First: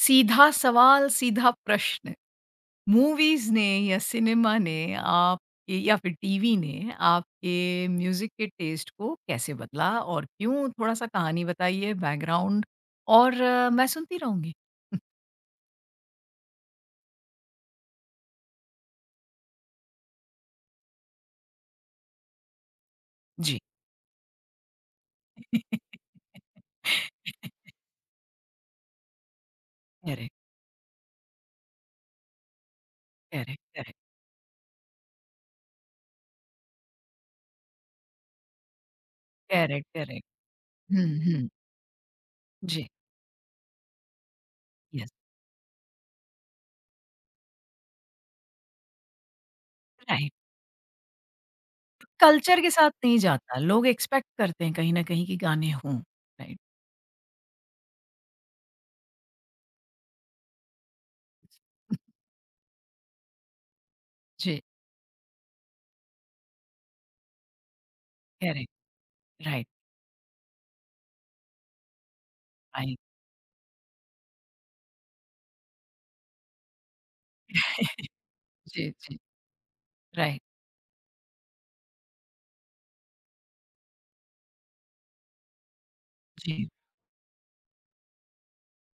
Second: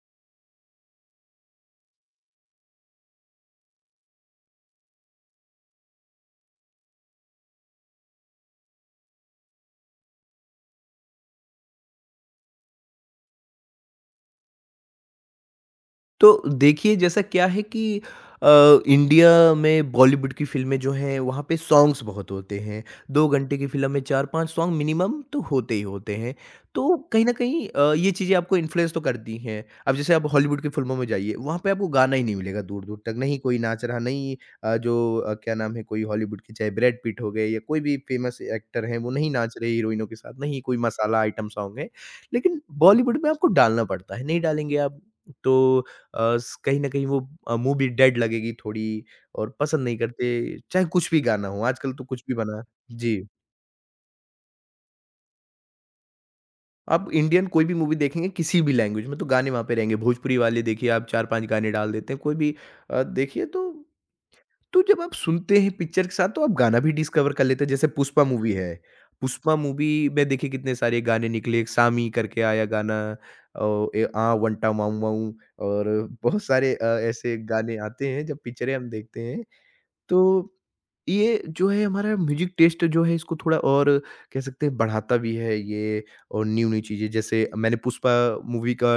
सीधा सवाल, सीधा प्रश्न। मूवीज़ ने या सिनेमा ने आप या फिर टीवी ने आपके म्यूज़िक के टेस्ट को कैसे बदला और क्यों? थोड़ा-सा कहानी बताइए, बैकग्राउंड और मैं सुनती रहूँगी। तो देखिए, जैसा क्या है कि अ, इंडिया में बॉलीवुड की फ़िल्में जो हैं वहाँ पे सॉन्ग्स बहुत होते हैं। 2 घंटे जी। की फ़िल्म में 4-5 सॉन्ग मिनिमम तो होते ही होते हैं। तो कहीं न कहीं ये चीज़ें आपको इन्फ्लुएंस तो करती हैं। अब जैसे आप करेक्ट, हॉलीवुड की फ़िल्मों में जाइए, वहाँ पे आपको गाना ही नहीं मिलेगा दूर-दूर तक। नहीं कोई करेक्ट, नाच करेक्ट, रहा, नहीं जो क्या नाम है, कोई हॉलीवुड के चाहे ब्रैड पिट हो गए या कोई भी फ़ेमस एक्टर हैं, वो नहीं नाच रहे करेक्ट, हीरोइनों के करेक्ट। साथ, नहीं कोई हुँ, मसाला आइटम हुँ। सॉन्ग है। लेकिन जी, बॉलीवुड में आपको डालना पड़ता है, नहीं डालेंगे आप यस, तो अ, स कहीं न कहीं वो मूवी डेड लगेगी थोड़ी और पसंद नहीं राइट। करते। चाहे कुछ भी गाना हो, आजकल तो कुछ भी बना कल्चर के साथ है। जी। नहीं जाता। लोग एक्सपेक्ट करते हैं कहीं न कहीं कि गाने हों, राइट? आप इंडियन कोई भी मूवी देखेंगे किसी भी लैंग्वेज में, तो गाने वहाँ पे रहेंगे। भोजपुरी वाले देखिए, आप 4-5 गाने डाल देते हैं। कोई भी देखिए, तो जी, तो जब आप सुनते हैं पिक्चर के साथ, तो आप गाना भी डिस्कवर कर लेते हैं। जैसे पुष्पा मूवी करेक्ट, है, पुष्पा राइट, मूवी में देखिए कितने सारे गाने निकले, एक सामी करके आया गाना, राइट। औ ए आ वंटा माऊ माऊ, और बहुत सारे ऐसे गाने आते हैं, जब पिक्चरें हम जी, जी, देखते हैं। राइट, तो ये जो है हमारा म्यूज़िक टेस्ट जो है, इसको थोड़ा और कह सकते हैं बढ़ाता भी है ये, और जी। न्यू-न्यू चीज़ें, जैसे मैंने पुष्पा मूवी का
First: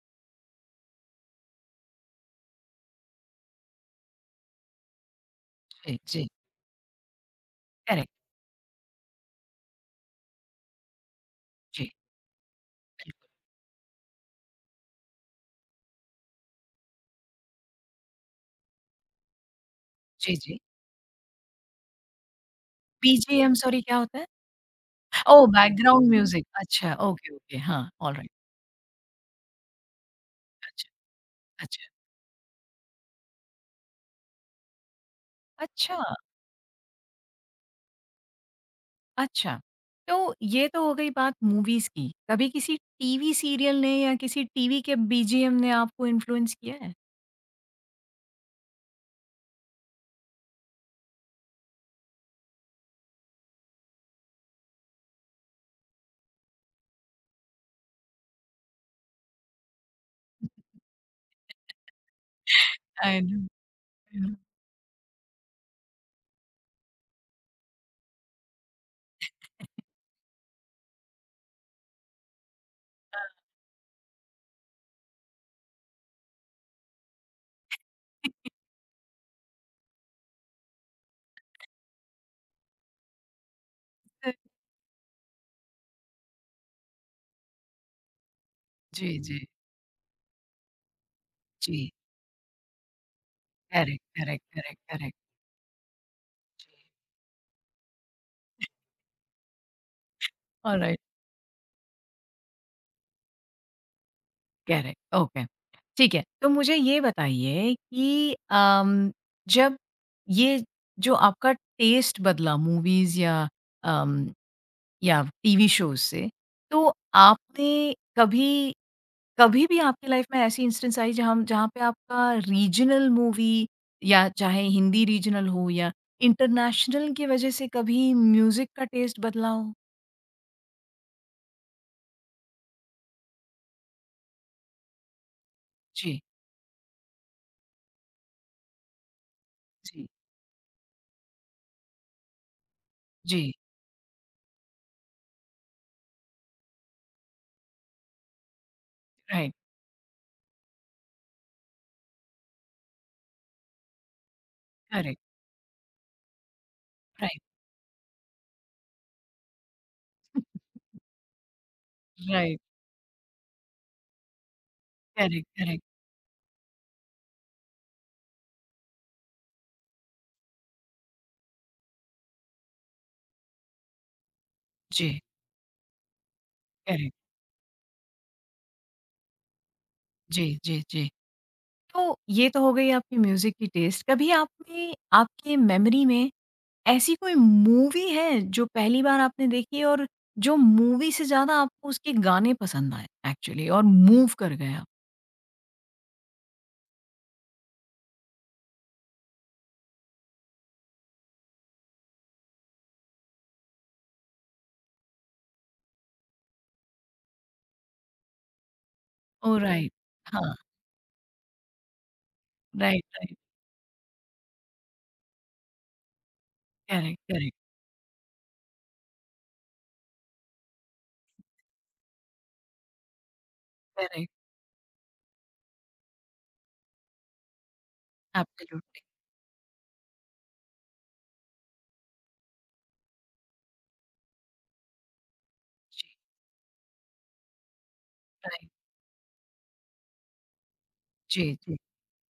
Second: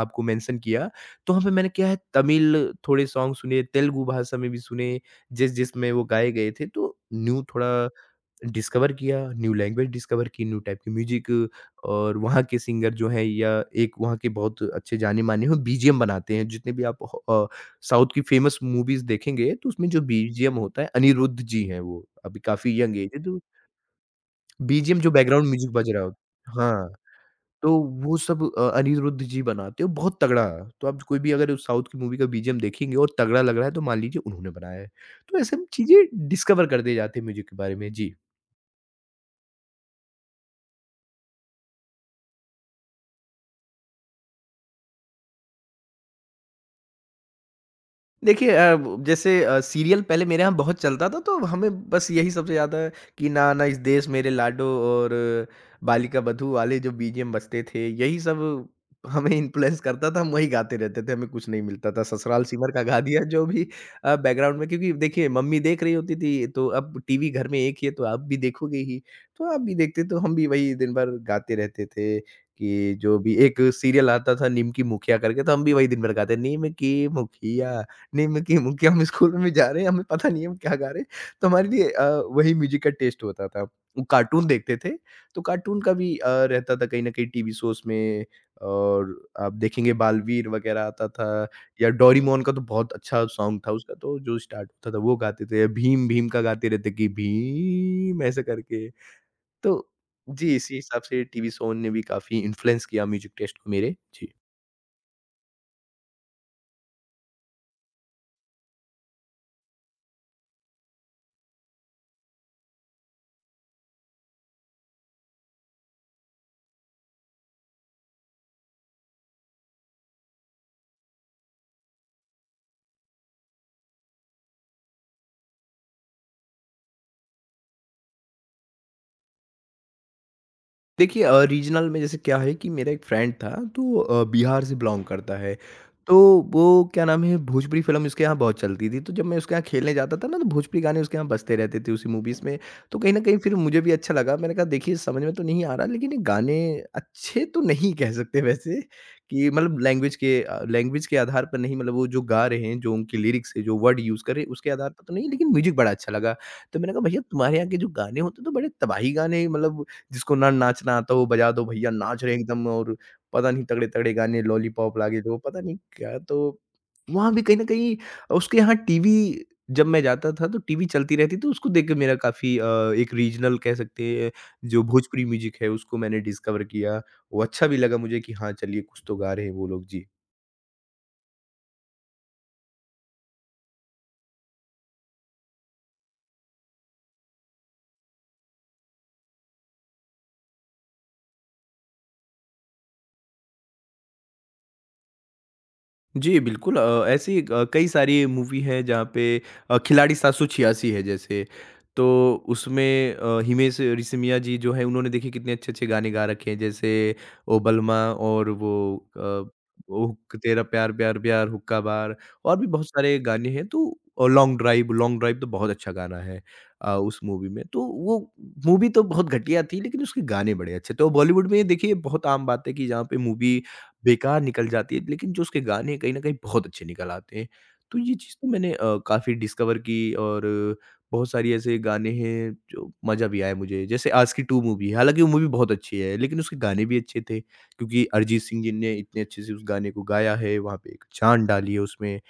आपको मेंशन किया। तो वहाँ पे मैंने क्या है, तमिल थोड़े सॉन्ग सुने, तेलुगु भाषा में भी सुने, जिस-जिस में जी, वो जी, गाए गए थे, तो न्यू थोड़ा करेक्ट, डिस्कवर किया, न्यू लैंग्वेज डिस्कवर की, न्यू टाइप की म्यूज़िक, जी, और वहाँ के सिंगर जो हैं बिल्कुल, या एक वहाँ के बहुत अच्छे जाने-माने हो बीजीएम बनाते हैं। जितने भी आप साउथ की फ़ेमस मूवीज़ देखेंगे, तो उसमें जो जी, बीजीएम जी। होता है, अनिरुद्ध जी हैं वो, अभी काफ़ी यंग एज है। तो बीजीएम सॉरी क्या होता है? बीजीएम, जो बैकग्राउंड ओह! म्यूज़िक बज रहा बैकग्राउंड हो। म्यूज़िक हाँ, अच्छा, ओके, ओके, तो हाँ, वो ऑलराइट सब अनिरुद्ध जी बनाते हैं बहुत तगड़ा। तो अच्छा, आप कोई भी अगर उस साउथ अच्छा, की मूवी का बीजीएम देखेंगे और तगड़ा लग रहा है, तो मान लीजिए उन्होंने बनाया है। तो ऐसे हम अच्छा, चीज़ें डिस्कवर करते जाते हैं म्यूज़िक के बारे में। जी। अच्छा। तो ये तो हो गई बात मूवीज़ की, कभी किसी टीवी सीरियल ने या किसी टीवी के बीजीएम ने आपको इन्फ्लुएंस किया है? देखिए, अ, ब जैसे, सीरियल पहले मेरे यहाँ बहुत चलता था, तो हमें बस यही सबसे ज़्यादा, कि ना ना इस देश मेरे लाडो और बालिका बधू वाले जो बीजीएम बजते थे, यही सब हमें इन्फ्लुएंस करता था। हम वही गाते रहते थे, हमें कुछ नहीं मिलता था। ससुराल सिमर का गा दिया, आई नो, जो भी आई नो। बैकग्राउंड में, क्योंकि देखिए मम्मी देख रही होती थी, तो अब टीवी घर में एक ही है, तो आप भी देखोगे ही। तो आप भी देखते, तो हम भी वही दिन भर गाते रहते थे, कि जो भी एक सीरियल आता था, "निम की मुखिया" करके, तो हम भी वही दिन भर गाते, "निम की मुखिया।" नहीं मैं कि हम स्कूल में जा रहे हैं, हमें पता नहीं है हम क्या गा रहे हैं। तो हमारे लिए वही म्यूज़िक का टेस्ट होता था। वो कार्टून देखते थे, तो कार्टून का भी रहता था कहीं न कहीं टीवी शोज़ में। और जी, जी, आप देखेंगे बालवीर वगैरह आता था, या जी, डोरेमोन का तो बहुत अच्छा सॉन्ग था, उसका करेक्ट, तो जो करेक्ट, स्टार्ट करेक्ट, होता था करेक्ट, वो गाते थे। या भीम भीम का जी, गाते रहते, कि भीम ऐसे करके। तो जी, इसी ऑलराइट। हिसाब से टीवी शो ने भी काफ़ी इन्फ्लुएंस किया म्यूज़िक टेस्ट को मेरे। जी। करेक्ट, ओके, ठीक है। तो मुझे ये बताइए कि जब ये जो आपका टेस्ट बदला मूवीज़ या अम, या टीवी शोज़ से, तो आपने कभी कभी भी आपकी लाइफ़ में ऐसी इंस्टेंस आई जहाँ जहाँ पे आपका रीजनल मूवी या चाहे हिंदी रीजनल हो या इंटरनेशनल की वजह से कभी म्यूज़िक का टेस्ट बदला हो? देखिए, रीजनल में जैसे क्या है, कि मेरा एक फ्रेंड था, तो बिहार से बिलोंग करता है। तो जी, वो क्या नाम है, भोजपुरी फिल्म उसके यहाँ बहुत चलती थी, तो जब मैं उसके यहाँ खेलने जी, जाता था ना, तो भोजपुरी गाने उसके यहाँ बजते रहते थे, उसी मूवीज़ में। तो कहीं ना कहीं जी, फिर मुझे भी अच्छा लगा। मैंने कहा, देखिए समझ में तो नहीं आ रहा, लेकिन ये गाने अच्छे तो नहीं कह सकते वैसे, कि राइट, मतलब लैंग्वेज के आधार पर नहीं, मतलब वो जो गा रहे हैं, जो उनके लिरिक्स है, जो वर्ड यूज़ कर रहे हैं, उसके आधार पर तो करेक्ट, नहीं, लेकिन म्यूजिक बड़ा अच्छा लगा। तो मैंने कहा, भैया राइट, तुम्हारे यहाँ के जो गाने होते हैं तो बड़े तबाही गाने, मतलब जिसको ना नाचना आता हो, बजा दो भैया, नाच रहे हैं राइट, एकदम। और पता नहीं तगड़े-तगड़े गाने, लॉलीपॉप लाके दो, करेक्ट, पता नहीं करेक्ट, क्या। तो वहाँ भी कहीं न कहीं, उसके यहाँ टीवी जब मैं जाता था, तो टीवी चलती रहती, तो उसको देख के मेरा काफ़ी एक रीजनल कह सकते हैं, जो जी। भोजपुरी म्यूज़िक है, उसको मैंने डिस्कवर किया। करेक्ट। वो अच्छा भी लगा मुझे, कि हाँ, चलिए कुछ तो गा रहे हैं वो लोग। जी। जी, जी, जी। तो ये तो हो गई आपकी म्यूज़िक की टेस्ट। कभी आपने आपके मेमोरी में ऐसी कोई मूवी है जो पहली बार आपने देखी और जो मूवी से ज़्यादा आपको उसके गाने पसंद आए एक्चुअली और मूव कर गए आप? जी, बिल्कुल। ऐसी कई सारी मूवी है जहाँ पे, खिलाड़ी 786 है जैसे, तो उसमें, हिमेश रेशमिया जी जो हैं, उन्होंने देखिए कितने अच्छे-अच्छे गाने गा रखे हैं, जैसे ओ बलमा, और वो अ, ओह! राइट। ओ हाँ, तेरा प्यार प्यार प्यार, हुक्का बार, और भी बहुत राइट, सारे राइट। गाने हैं। तो, और लॉन्ग ड्राइव तो बहुत अच्छा गाना है, उस करेक्ट, मूवी करेक्ट, में। तो वो मूवी तो बहुत घटिया थी, लेकिन उसके गाने बड़े अच्छे थे, और बॉलीवुड में ये देखिए बहुत आम बात है, कि जहाँ पे मूवी करेक्ट। बेकार निकल जाती है, लेकिन जो उसके गाने हैं, कहीं न कहीं बहुत अच्छे निकल आते हैं। तो ये चीज़ तो मैंने एब्सोल्युटली। काफ़ी डिस्कवर की, और बहुत सारी ऐसे गाने हैं जो मज़ा भी आया मुझे। जैसे आशिकी 2 मूवी है, हालाँकि वो मूवी बहुत अच्छी जी, है, लेकिन उसके गाने भी अच्छे थे, क्योंकि अरिजीत सिंह राइट। जी ने इतने अच्छे से उस गाने को गाया है, वहाँ पे एक जान जी, डाली जी, है उसमें।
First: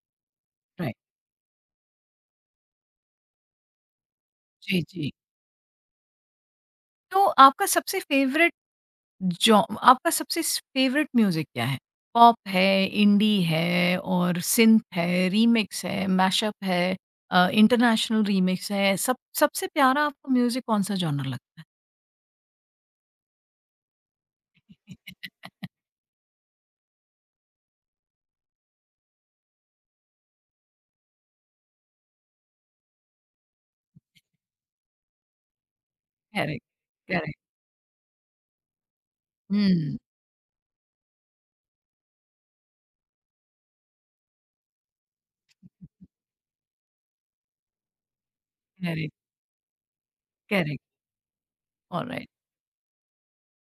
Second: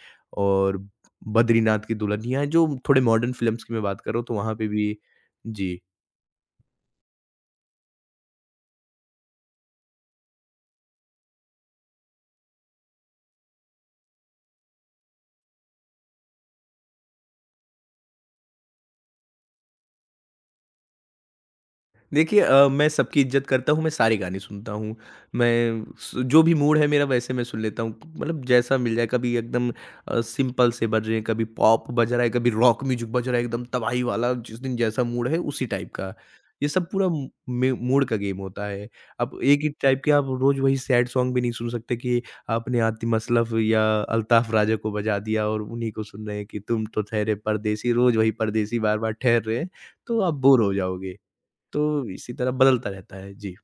और राइट। बद्रीनाथ की दुल्हनिया है, जो थोड़े मॉडर्न फ़िल्म्स की मैं बात कर रहा हूँ, तो वहाँ पे जी, भी। जी। जी। तो आपका सबसे फेवरेट जॉ आपका सबसे स फेवरेट म्यूज़िक क्या है? पॉप है, इंडी है और सिंथ है, रीमिक्स है, मैशअप है इंटरनेशनल रीमिक्स है, सब सबसे प्यारा आपको म्यूज़िक कौन-सा जॉनर लगता देखिए, मैं सबकी इज़्ज़त करता हूँ, मैं सारे गाने सुनता हूँ। है? मैं स जो भी मूड है मेरा, वैसे मैं सुन लेता हूँ। मतलब जैसा मिल जाए, कभी एकदम सिंपल से बज रहे हैं, कभी पॉप बज रहा है, कभी रॉक म्यूज़िक बज रहा है एकदम तबाही वाला, जिस दिन जैसा मूड है उसी टाइप का। करेक्ट, ये सब पूरा मू करेक्ट। मे मूड का गेम होता है। अब एक ही हुँ, टाइप के आप रोज़ वही सैड सॉन्ग भी नहीं सुन सकते, कि आपने आतिम असलफ़ या अल्ताफ़ राजा को बजा दिया, और उन्हीं को सुन रहे हैं, कि तुम तो ठहरे परदेसी, रोज़ वही परदेसी बार-बार करेक्ट, ठहर रहे हैं, तो आप बोर हो करेक्ट, जाओगे। तो ऑलराइट। इसी तरह बदलता रहता है। जी।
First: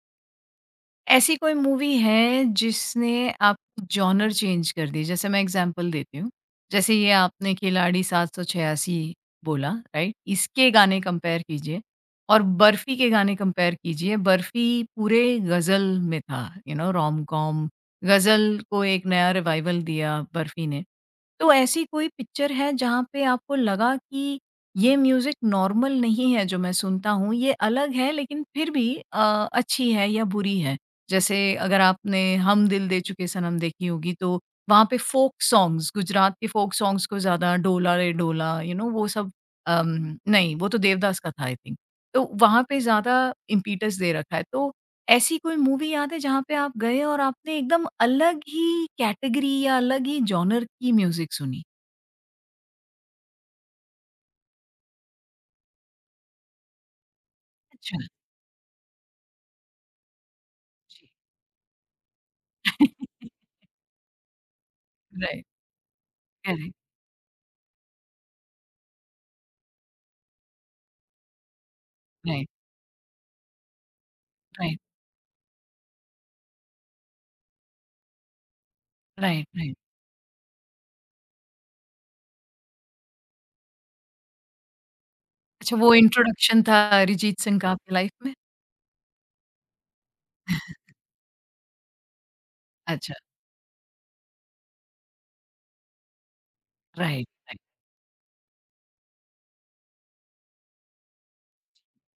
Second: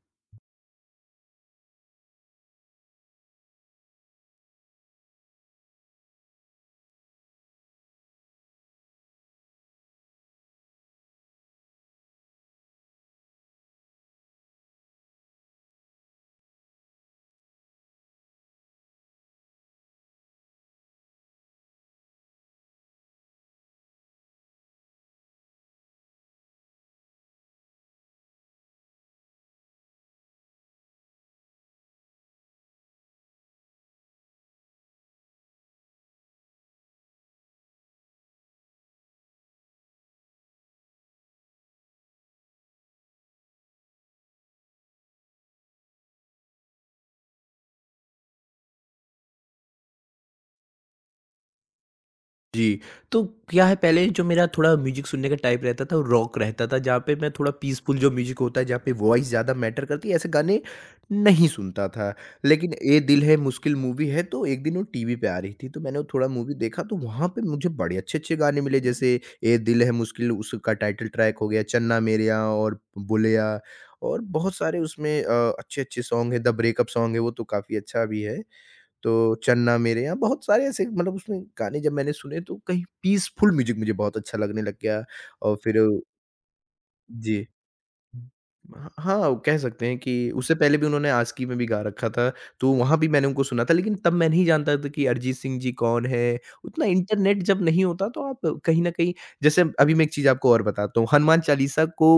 ऐसी कोई मूवी है जिसने आपकी जॉनर चेंज कर दी? जैसे मैं एग्ज़ाम्पल देती हूँ। जैसे ये आपने खिलाड़ी 786 बोला राइट? इसके गाने कंपेयर कीजिए और बर्फ़ी के गाने कंपेयर कीजिए। बर्फ़ी पूरे गज़ल में था, यू नो रोम-कॉम गज़ल को एक नया रिवाइवल दिया बर्फ़ी ने। तो ऐसी कोई पिक्चर है जहाँ पे आपको लगा कि ये म्यूज़िक नॉर्मल नहीं है जो मैं सुनता हूँ, ये अलग है लेकिन फिर भी अच्छी है या बुरी है? जैसे अगर आपने हम दिल दे चुके सनम देखी होगी तो वहाँ पे फ़ोक सॉन्ग्स गुजरात के फ़ोक सॉन्ग्स को ज़्यादा डोला रे डोला यू नो वो सब नहीं वो तो देवदास का था आई थिंक। तो वहाँ पे ज़्यादा इम्पीटस दे रखा है तो ऐसी कोई मूवी याद है जहाँ पे आप गए और आपने एकदम अलग ही कैटेगरी या अलग ही जॉनर की म्यूज़िक सुनी? जी। तो क्या है, पहले जो मेरा थोड़ा म्यूज़िक सुनने का टाइप रहता था, वो रॉक रहता था, जहाँ पे मैं थोड़ा पीसफुल, अच्छा, जो म्यूज़िक होता है जहाँ पे वॉइस ज़्यादा मैटर करती है, ऐसे गाने जी। नहीं सुनता था। लेकिन ये दिल है मुश्किल मूवी है, तो एक दिन वो टीवी पे आ राइट, रही थी, तो मैंने वो थोड़ा मूवी करेक्ट, देखा, तो वहाँ पे मुझे बड़े अच्छे-अच्छे गाने मिले, जैसे ये दिल है मुश्किल उसका टाइटल ट्रैक हो गया, चन्ना मेरेया राइट, और बोलेया, और बहुत सारे राइट, उसमें अच्छे-अच्छे सॉन्ग हैं। द ब्रेकअप सॉन्ग है, वो तो काफ़ी अच्छा भी है। तो राइट, चन्ना राइट। मेरे यहाँ बहुत सारे ऐसे, मतलब उसमें गाने जब मैंने सुने, तो कहीं पीसफुल म्यूज़िक मुझे बहुत अच्छा लगने लग गया, और फिर। अच्छा वो इंट्रोडक्शन था अरिजीत जी। सिंह का आपकी लाइफ में? हाँ, हाँ, वो कह सकते हैं कि उससे पहले भी उन्होंने आस्की में भी गा रखा था, तो वहाँ भी अच्छा, मैंने उनको सुना था, लेकिन तब मैं नहीं जानता था कि अरिजीत सिंह जी कौन हैं। उतना राइट, इंटरनेट राइट, जब नहीं होता, तो आप कहीं न कहीं, जैसे अभी मैं एक चीज़ आपको और बताता हूँ, हनुमान चालीसा को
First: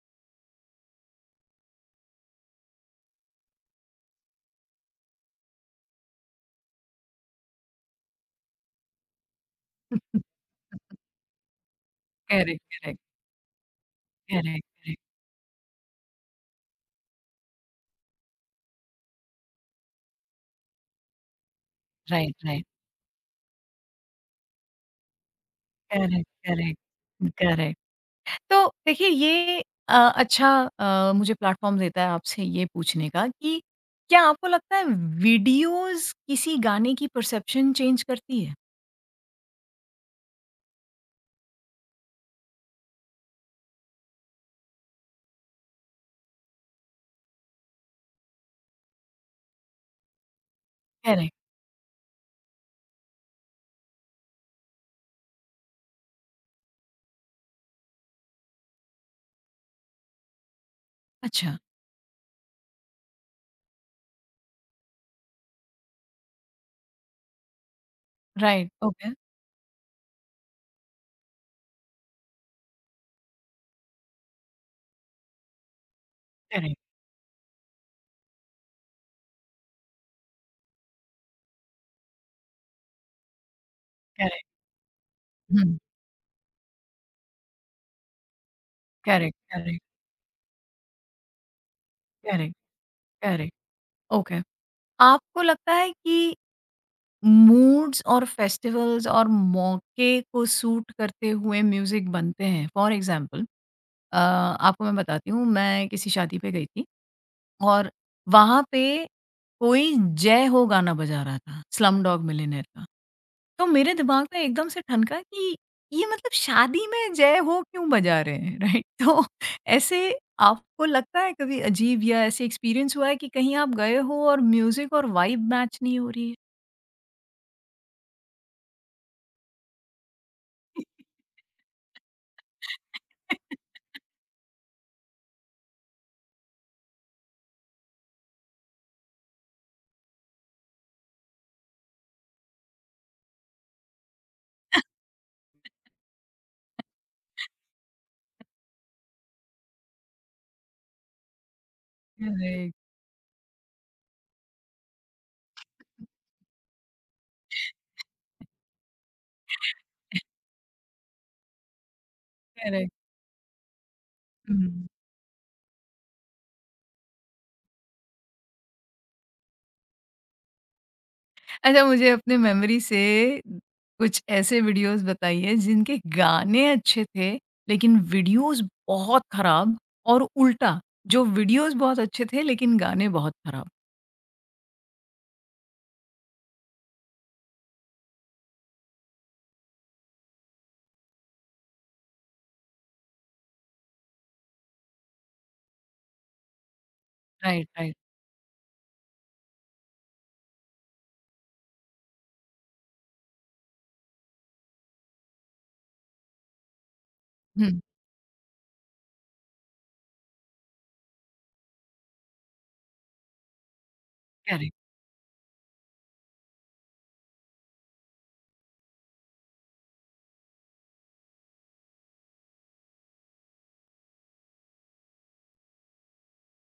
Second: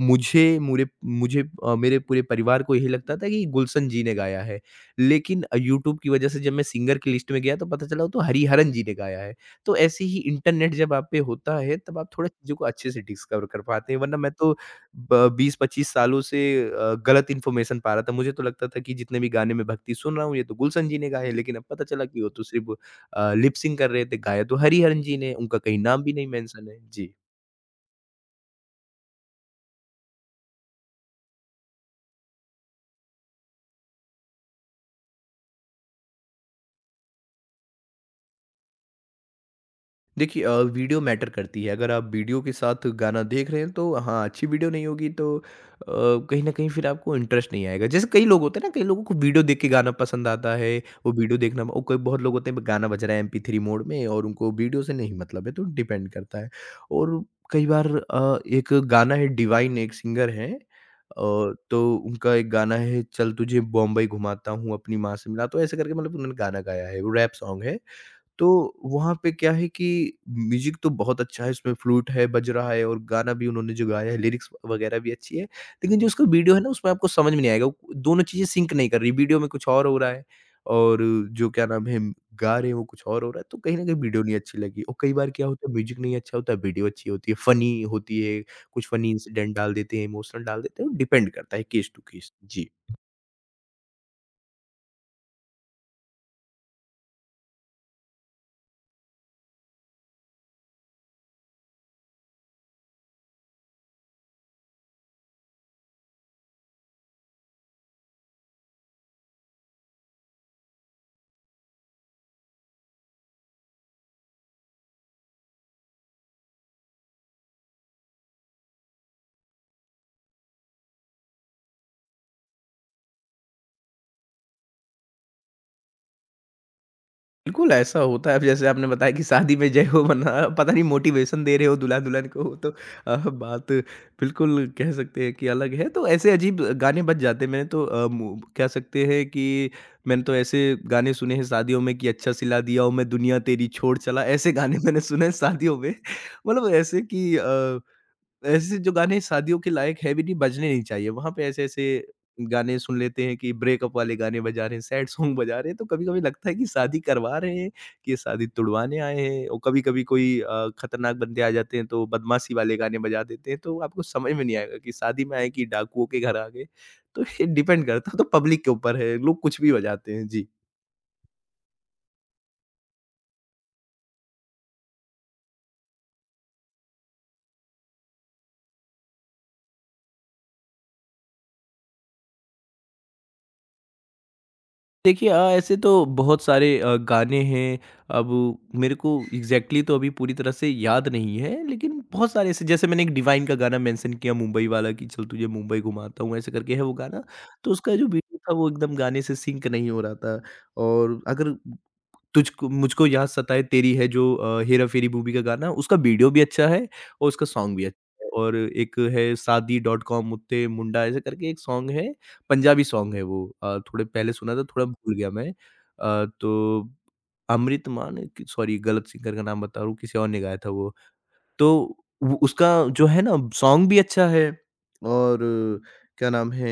मुझे मुरे मुझे अ, मेरे पूरे परिवार को यही लगता था कि गुलशन जी ने गाया है, लेकिन यूट्यूब की वजह से जब मैं सिंगर की लिस्ट में गया, तो पता चला वो तो हरिहरन जी ने गाया है। तो ऐसे ही इंटरनेट जब आप पे होता है, तब आप थोड़ा चीज़ों करेक्ट, को अच्छे करेक्ट, से डिस्कवर कर पाते हैं, वरना मैं तो करेक्ट, करेक्ट, ब 20-25 सालों से गलत इन्फॉर्मेशन पा रहा था। मुझे तो लगता था कि जितने भी गाने मैं भक्ति सुन रहा हूँ, ये तो गुलशन जी ने गाए हैं, लेकिन अब पता चला कि वो राइट, तो राइट, सिर्फ़ लिप सिंक कर रहे थे, गाया तो हरिहरन जी ने, उनका कहीं नाम भी नहीं करेक्ट, मेंशन है। करेक्ट, जी। करेक्ट। तो देखिए ये अच्छा मुझे प्लेटफ़ॉर्म देता है आपसे ये पूछने का कि क्या आपको लगता है वीडियोज़ किसी गाने की परसेप्शन चेंज करती है? देखिए, वीडियो मैटर करती है। अगर आप वीडियो के साथ गाना देख रहे हैं, तो हाँ, अच्छी वीडियो नहीं होगी तो कहीं न कहीं फिर आपको इंटरेस्ट नहीं आएगा। जैसे कई लोग होते हैं ना, कई लोगों को वीडियो देख के गाना पसंद आता है, वो करेक्ट, वीडियो देखना, और कोई बहुत लोग होते हैं गाना बज रहा है MP3 मोड में, और उनको वीडियो से नहीं मतलब है, तो डिपेंड करता है। और कई बार, एक गाना है डिवाइन, एक सिंगर हैं, अच्छा, तो उनका एक गाना है चल तुझे बॉम्बई घुमाता हूँ अपनी माँ से मिला, तो ऐसे करके मतलब उन्होंने गाना गाया है, वो रैप सॉन्ग है। तो राइट, ओके, वहाँ पे क्या है कि म्यूज़िक तो बहुत अच्छा है, उसमें फ्लूट है, बज रहा है और गाना भी उन्होंने जो गाया है, लिरिक्स वगैरह भी अच्छी है। लेकिन जो उसका वीडियो है ना, करेक्ट, उसमें आपको समझ में नहीं आएगा, वो दोनों चीज़ें सिंक नहीं कर रही, वीडियो में कुछ और हो रहा है और जो क्या नाम है, गा रहे हैं वो कुछ और हो रहा है, तो कहीं न कहीं वीडियो नहीं करेक्ट, अच्छी लगी और कई बार क्या होता है हुँ, म्यूज़िक नहीं अच्छा होता, वीडियो अच्छी होती है, फ़नी होती है, कुछ फ़नी करेक्ट, इंसिडेंट डाल करेक्ट, देते हैं, इमोशनल डाल देते हैं, डिपेंड करता है केस टू केस। करेक्ट, जी। Correct, okay. आपको लगता है कि मूड्स और फेस्टिवल्स और मौके को सूट करते हुए म्यूज़िक बनते हैं? फॉर एग्ज़ाम्पल आपको मैं बताती हूँ, मैं किसी शादी पे गई थी और वहाँ पे कोई जय हो गाना बजा रहा था, स्लमडॉग मिलियनेयर का। तो मेरे दिमाग में एकदम से ठनका कि ये मतलब शादी में जय हो क्यों बजा रहे हैं, राइट? तो ऐसे आपको लगता है कभी अजीब या ऐसे एक्सपीरियंस हुआ है कि कहीं आप गए हो और म्यूज़िक और वाइब मैच नहीं हो रही है? बिल्कुल, ऐसा होता है। अब जैसे आपने बताया कि शादी में जय हो मना पता नहीं मोटिवेशन दे रहे हो दुल्हा-दुल्हन को तो बात बिल्कुल कह सकते हैं कि अलग है। तो ऐसे अजीब गाने बज जाते हैं। मैंने तो मु कह सकते हैं कि मैंने तो ऐसे गाने सुने हैं शादियों में कि अच्छा सिला दिया ओ मैं दुनिया तेरी छोड़ चला। ऐसे गाने मैंने सुने हैं शादियों में। मतलब ऐसे कि ऐसे जो गाने शादियों के लायक है भी नहीं, बजने नहीं चाहिए। वहाँ पे ऐसे-ऐसे करेक्ट, गाने सुन लेते हैं कि ब्रेकअप वाले गाने बजा रहे हैं, सैड सॉन्ग बजा रहे हैं, तो कभी-कभी लगता है कि शादी करवा रहे हैं, कि ये शादी तुड़वाने आए हैं और कभी-कभी कोई खतरनाक बंदे आ जाते हैं, तो बदमाशी वाले करेक्ट। गाने बजा देते हैं, तो आपको समझ में नहीं आएगा हुँ। कि शादी में आए कि डाकुओं के घर आ गए। तो ये डिपेंड करता है, तो पब्लिक के ऊपर है, लोग कुछ भी बजाते हैं। जी। अच्छा मुझे अपने मेमोरी से कुछ ऐसे वीडियोज़ बताइए जिनके गाने अच्छे थे, लेकिन वीडियोज़ बहुत खराब और उल्टा, जो वीडियोज़ बहुत अच्छे थे लेकिन गाने बहुत खराब? देखिए ऐसे तो बहुत सारे गाने हैं अब मेरे को एग्जैक्टली exactly तो अभी पूरी तरह से याद नहीं है लेकिन बहुत सारे ऐसे जैसे मैंने एक डिवाइन का गाना मेंशन किया मुंबई वाला कि चल तुझे मुंबई घुमाता हूँ ऐसे करके है वो गाना राइट, तो उसका राइट। जो बीट था वो एकदम गाने से सिंक नहीं हो रहा था और अगर तुझको मुझको याद सताए तेरी है जो हेरा फेरी मूवी का गाना उसका वीडियो भी अच्छा है और उसका सॉन्ग हुँ। भी अच्छा है और एक है शादी डॉट कॉम उत्ते मुंडा ऐसे करके एक सॉन्ग है, पंजाबी सॉन्ग है वो थोड़े पहले सुना था करेक्ट, थोड़ा भूल गया मैं। तो अमृत मान कि सॉरी गलत सिंगर का नाम बता रहा हूँ, किसी और ने गाया था वो। तो वो उसका जो है ना सॉन्ग भी अच्छा है और क्या नाम है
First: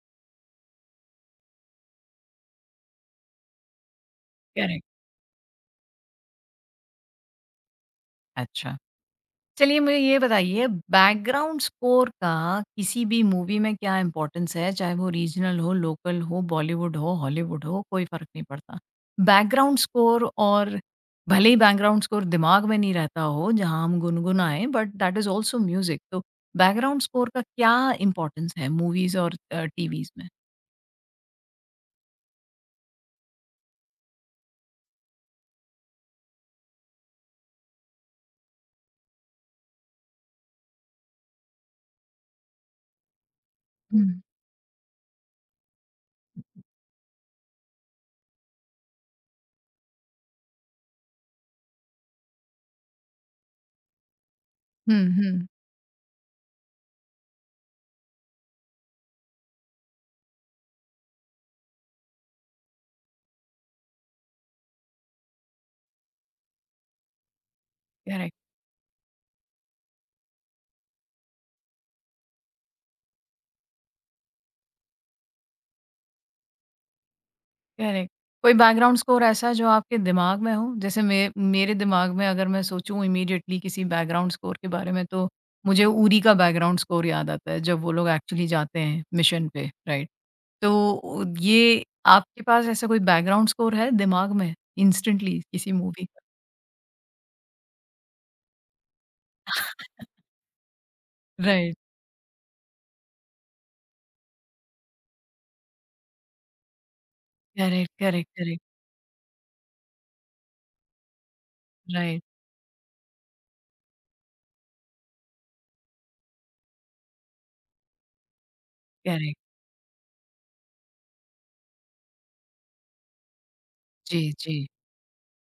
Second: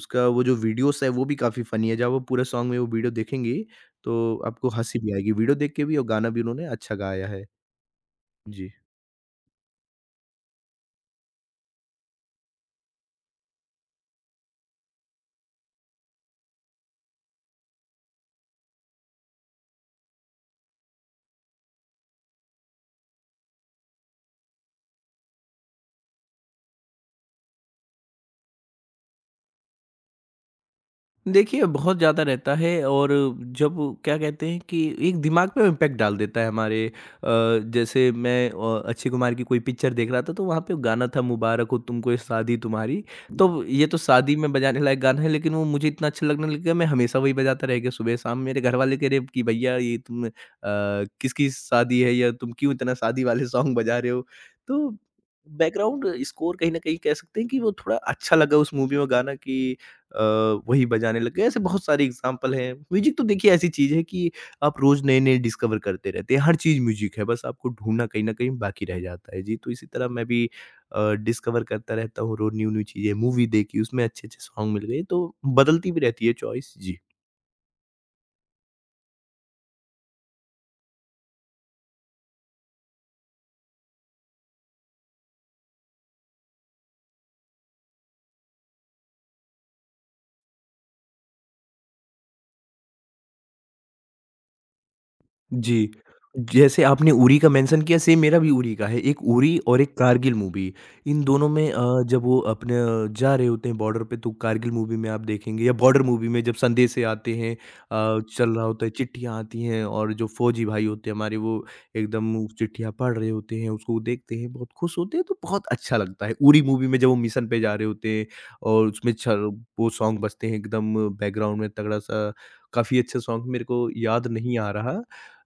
उसका वो जो वीडियोस है वो भी काफ़ी फ़नी है। जब आप पूरा सॉन्ग में वो वीडियो देखेंगी तो आपको करेक्ट। हँसी भी आएगी। वीडियो देख के भी और गाना भी उन्होंने अच्छा गाया है। जी। अच्छा। चलिए मुझे ये बताइए बैकग्राउंड स्कोर का किसी भी मूवी में क्या इम्पोर्टेंस है? चाहे वो रीजनल हो, लोकल हो, बॉलीवुड हो, हॉलीवुड हो, कोई फ़र्क नहीं पड़ता। बैकग्राउंड स्कोर और भले ही बैकग्राउंड स्कोर दिमाग में नहीं रहता हो जहाँ हम गुनगुनाएँ but that is also music तो बैकग्राउंड स्कोर का क्या इम्पोर्टेंस है मूवीज़ और टीवीज़ में? देखिए, बहुत ज़्यादा रहता है और जब क्या कहते हैं कि एक दिमाग पे इम्पैक्ट डाल देता है हमारे जैसे मैं अक्षय कुमार की कोई पिक्चर देख रहा था तो वहाँ पे गाना था मुबारक हो तुमको ये शादी तुम्हारी। तो ये तो हुँ। शादी में बजाने लायक गाना है लेकिन वो मुझे इतना अच्छा लगने लग गया मैं हमेशा वही बजाता रह गया सुबह-शाम। मेरे घरवाले कह रहे कि भैया ये तुम किसकी शादी है या तुम क्यों इतना शादी वाले सॉन्ग बजा रहे हो? तो हुँ, हुँ। बैकग्राउंड स्कोर कहीं न कहीं कह सकते हैं कि वो थोड़ा अच्छा लगा उस मूवी में गाना कि वही बजाने लग गए। ऐसे बहुत सारे एग्ज़ाम्पल हैं। म्यूज़िक तो देखिए ऐसी चीज़ है कि आप रोज़ नए-नए डिस्कवर करते रहते हैं। हर चीज़ म्यूज़िक है, बस आपको ढूँढना कहीं न करेक्ट। कहीं बाकी रह जाता है। जी, तो इसी तरह मैं भी डिस्कवर करता रहता हूँ रोज़ न्यू-न्यू चीज़ें। मूवी देखी, उसमें अच्छे-अच्छे सॉन्ग मिल गए, तो बदलती भी रहती है चॉइस। जी। करेक्ट। कोई बैकग्राउंड स्कोर ऐसा जो आपके दिमाग में हो? जैसे मे मेरे दिमाग में अगर मैं सोचूँ इमीडिएटली किसी बैकग्राउंड स्कोर के बारे में तो मुझे उरी का बैकग्राउंड स्कोर याद आता है, जब वो लोग एक्चुअली जाते हैं मिशन पे, राइट? तो ये आपके पास ऐसा कोई बैकग्राउंड स्कोर है दिमाग में इंस्टेंटली किसी जी। मूवी का? जैसे आपने उरी का मेंशन किया सेम मेरा भी उरी का है। एक उरी और एक कारगिल मूवी। इन दोनों में राइट। जब वो अपने जा रहे होते हैं बॉर्डर पे तो कारगिल मूवी में आप देखेंगे या बॉर्डर मूवी में जब संदेशे आते हैं करेक्ट, करेक्ट, चल करेक्ट। रहा होता है, चिट्ठियाँ आती हैं और जो फ़ौजी भाई होते हैं हमारे वो राइट, एकदम उस चिट्ठियाँ पढ़ रहे होते हैं, उसको देखते हैं, बहुत खुश होते हैं तो बहुत अच्छा लगता है। उरी मूवी में जब वो मिशन पे जा रहे होते हैं और उसमें छ करेक्ट। वो सॉन्ग बजते हैं एकदम बैकग्राउंड में तगड़ा-सा, काफ़ी अच्छा सॉन्ग मेरे को जी, याद नहीं जी। आ रहा।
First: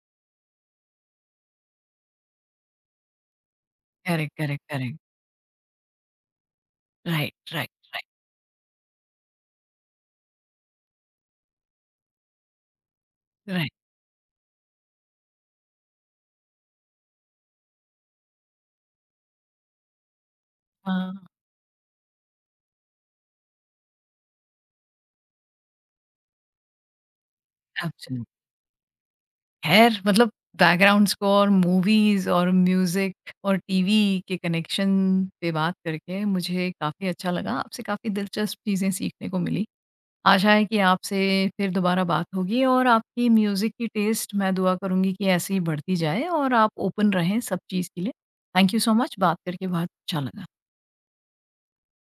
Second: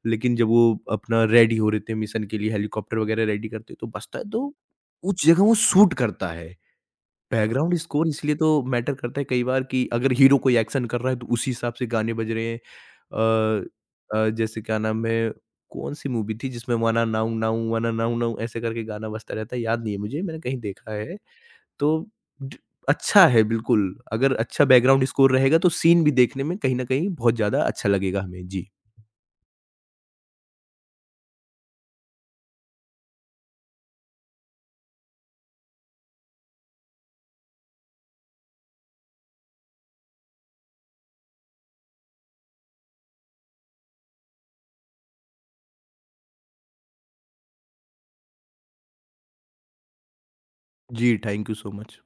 लेकिन जब वो अपना रेडी हो रहे थे मिशन के लिए हेलीकॉप्टर वगैरह रेडी करते तो बसता है करेक्ट, तो करेक्ट, करेक्ट। उस जगह वो शूट करता है। Right, right, background right, score इसलिए तो मैटर करता है कई बार कि अगर हीरो कोई एक्शन कर रहा है तो उसी हिसाब से गाने बज रहे हैं। अ राइट। जैसे क्या नाम है, कौन-सी मूवी थी जिसमें वाना नाउ नाउ ऐसे करके गाना बजता रहता है, याद नहीं है मुझे मैंने कहीं देखा है। हाँ, तो ड अच्छा है बिल्कुल, अगर अच्छा बैकग्राउंड स्कोर रहेगा तो सीन भी देखने में कहीं न कहीं बहुत ज़्यादा अच्छा लगेगा एब्सोल्यूट हमें। जी। खैर मतलब बैकग्राउंड स्कोर, मूवीज़ और म्यूज़िक और टीवी के कनेक्शन पे बात करके मुझे काफ़ी अच्छा लगा। आपसे काफ़ी दिलचस्प चीज़ें सीखने को मिली। आशा है कि आपसे फिर दोबारा बात होगी और आपकी म्यूज़िक की टेस्ट मैं दुआ करूँगी कि ऐसे ही बढ़ती जाए और आप ओपन रहें सब चीज़ के लिए। थैंक यू सो मच, बात करके बहुत अच्छा लगा। जी, थैंक यू सो मच।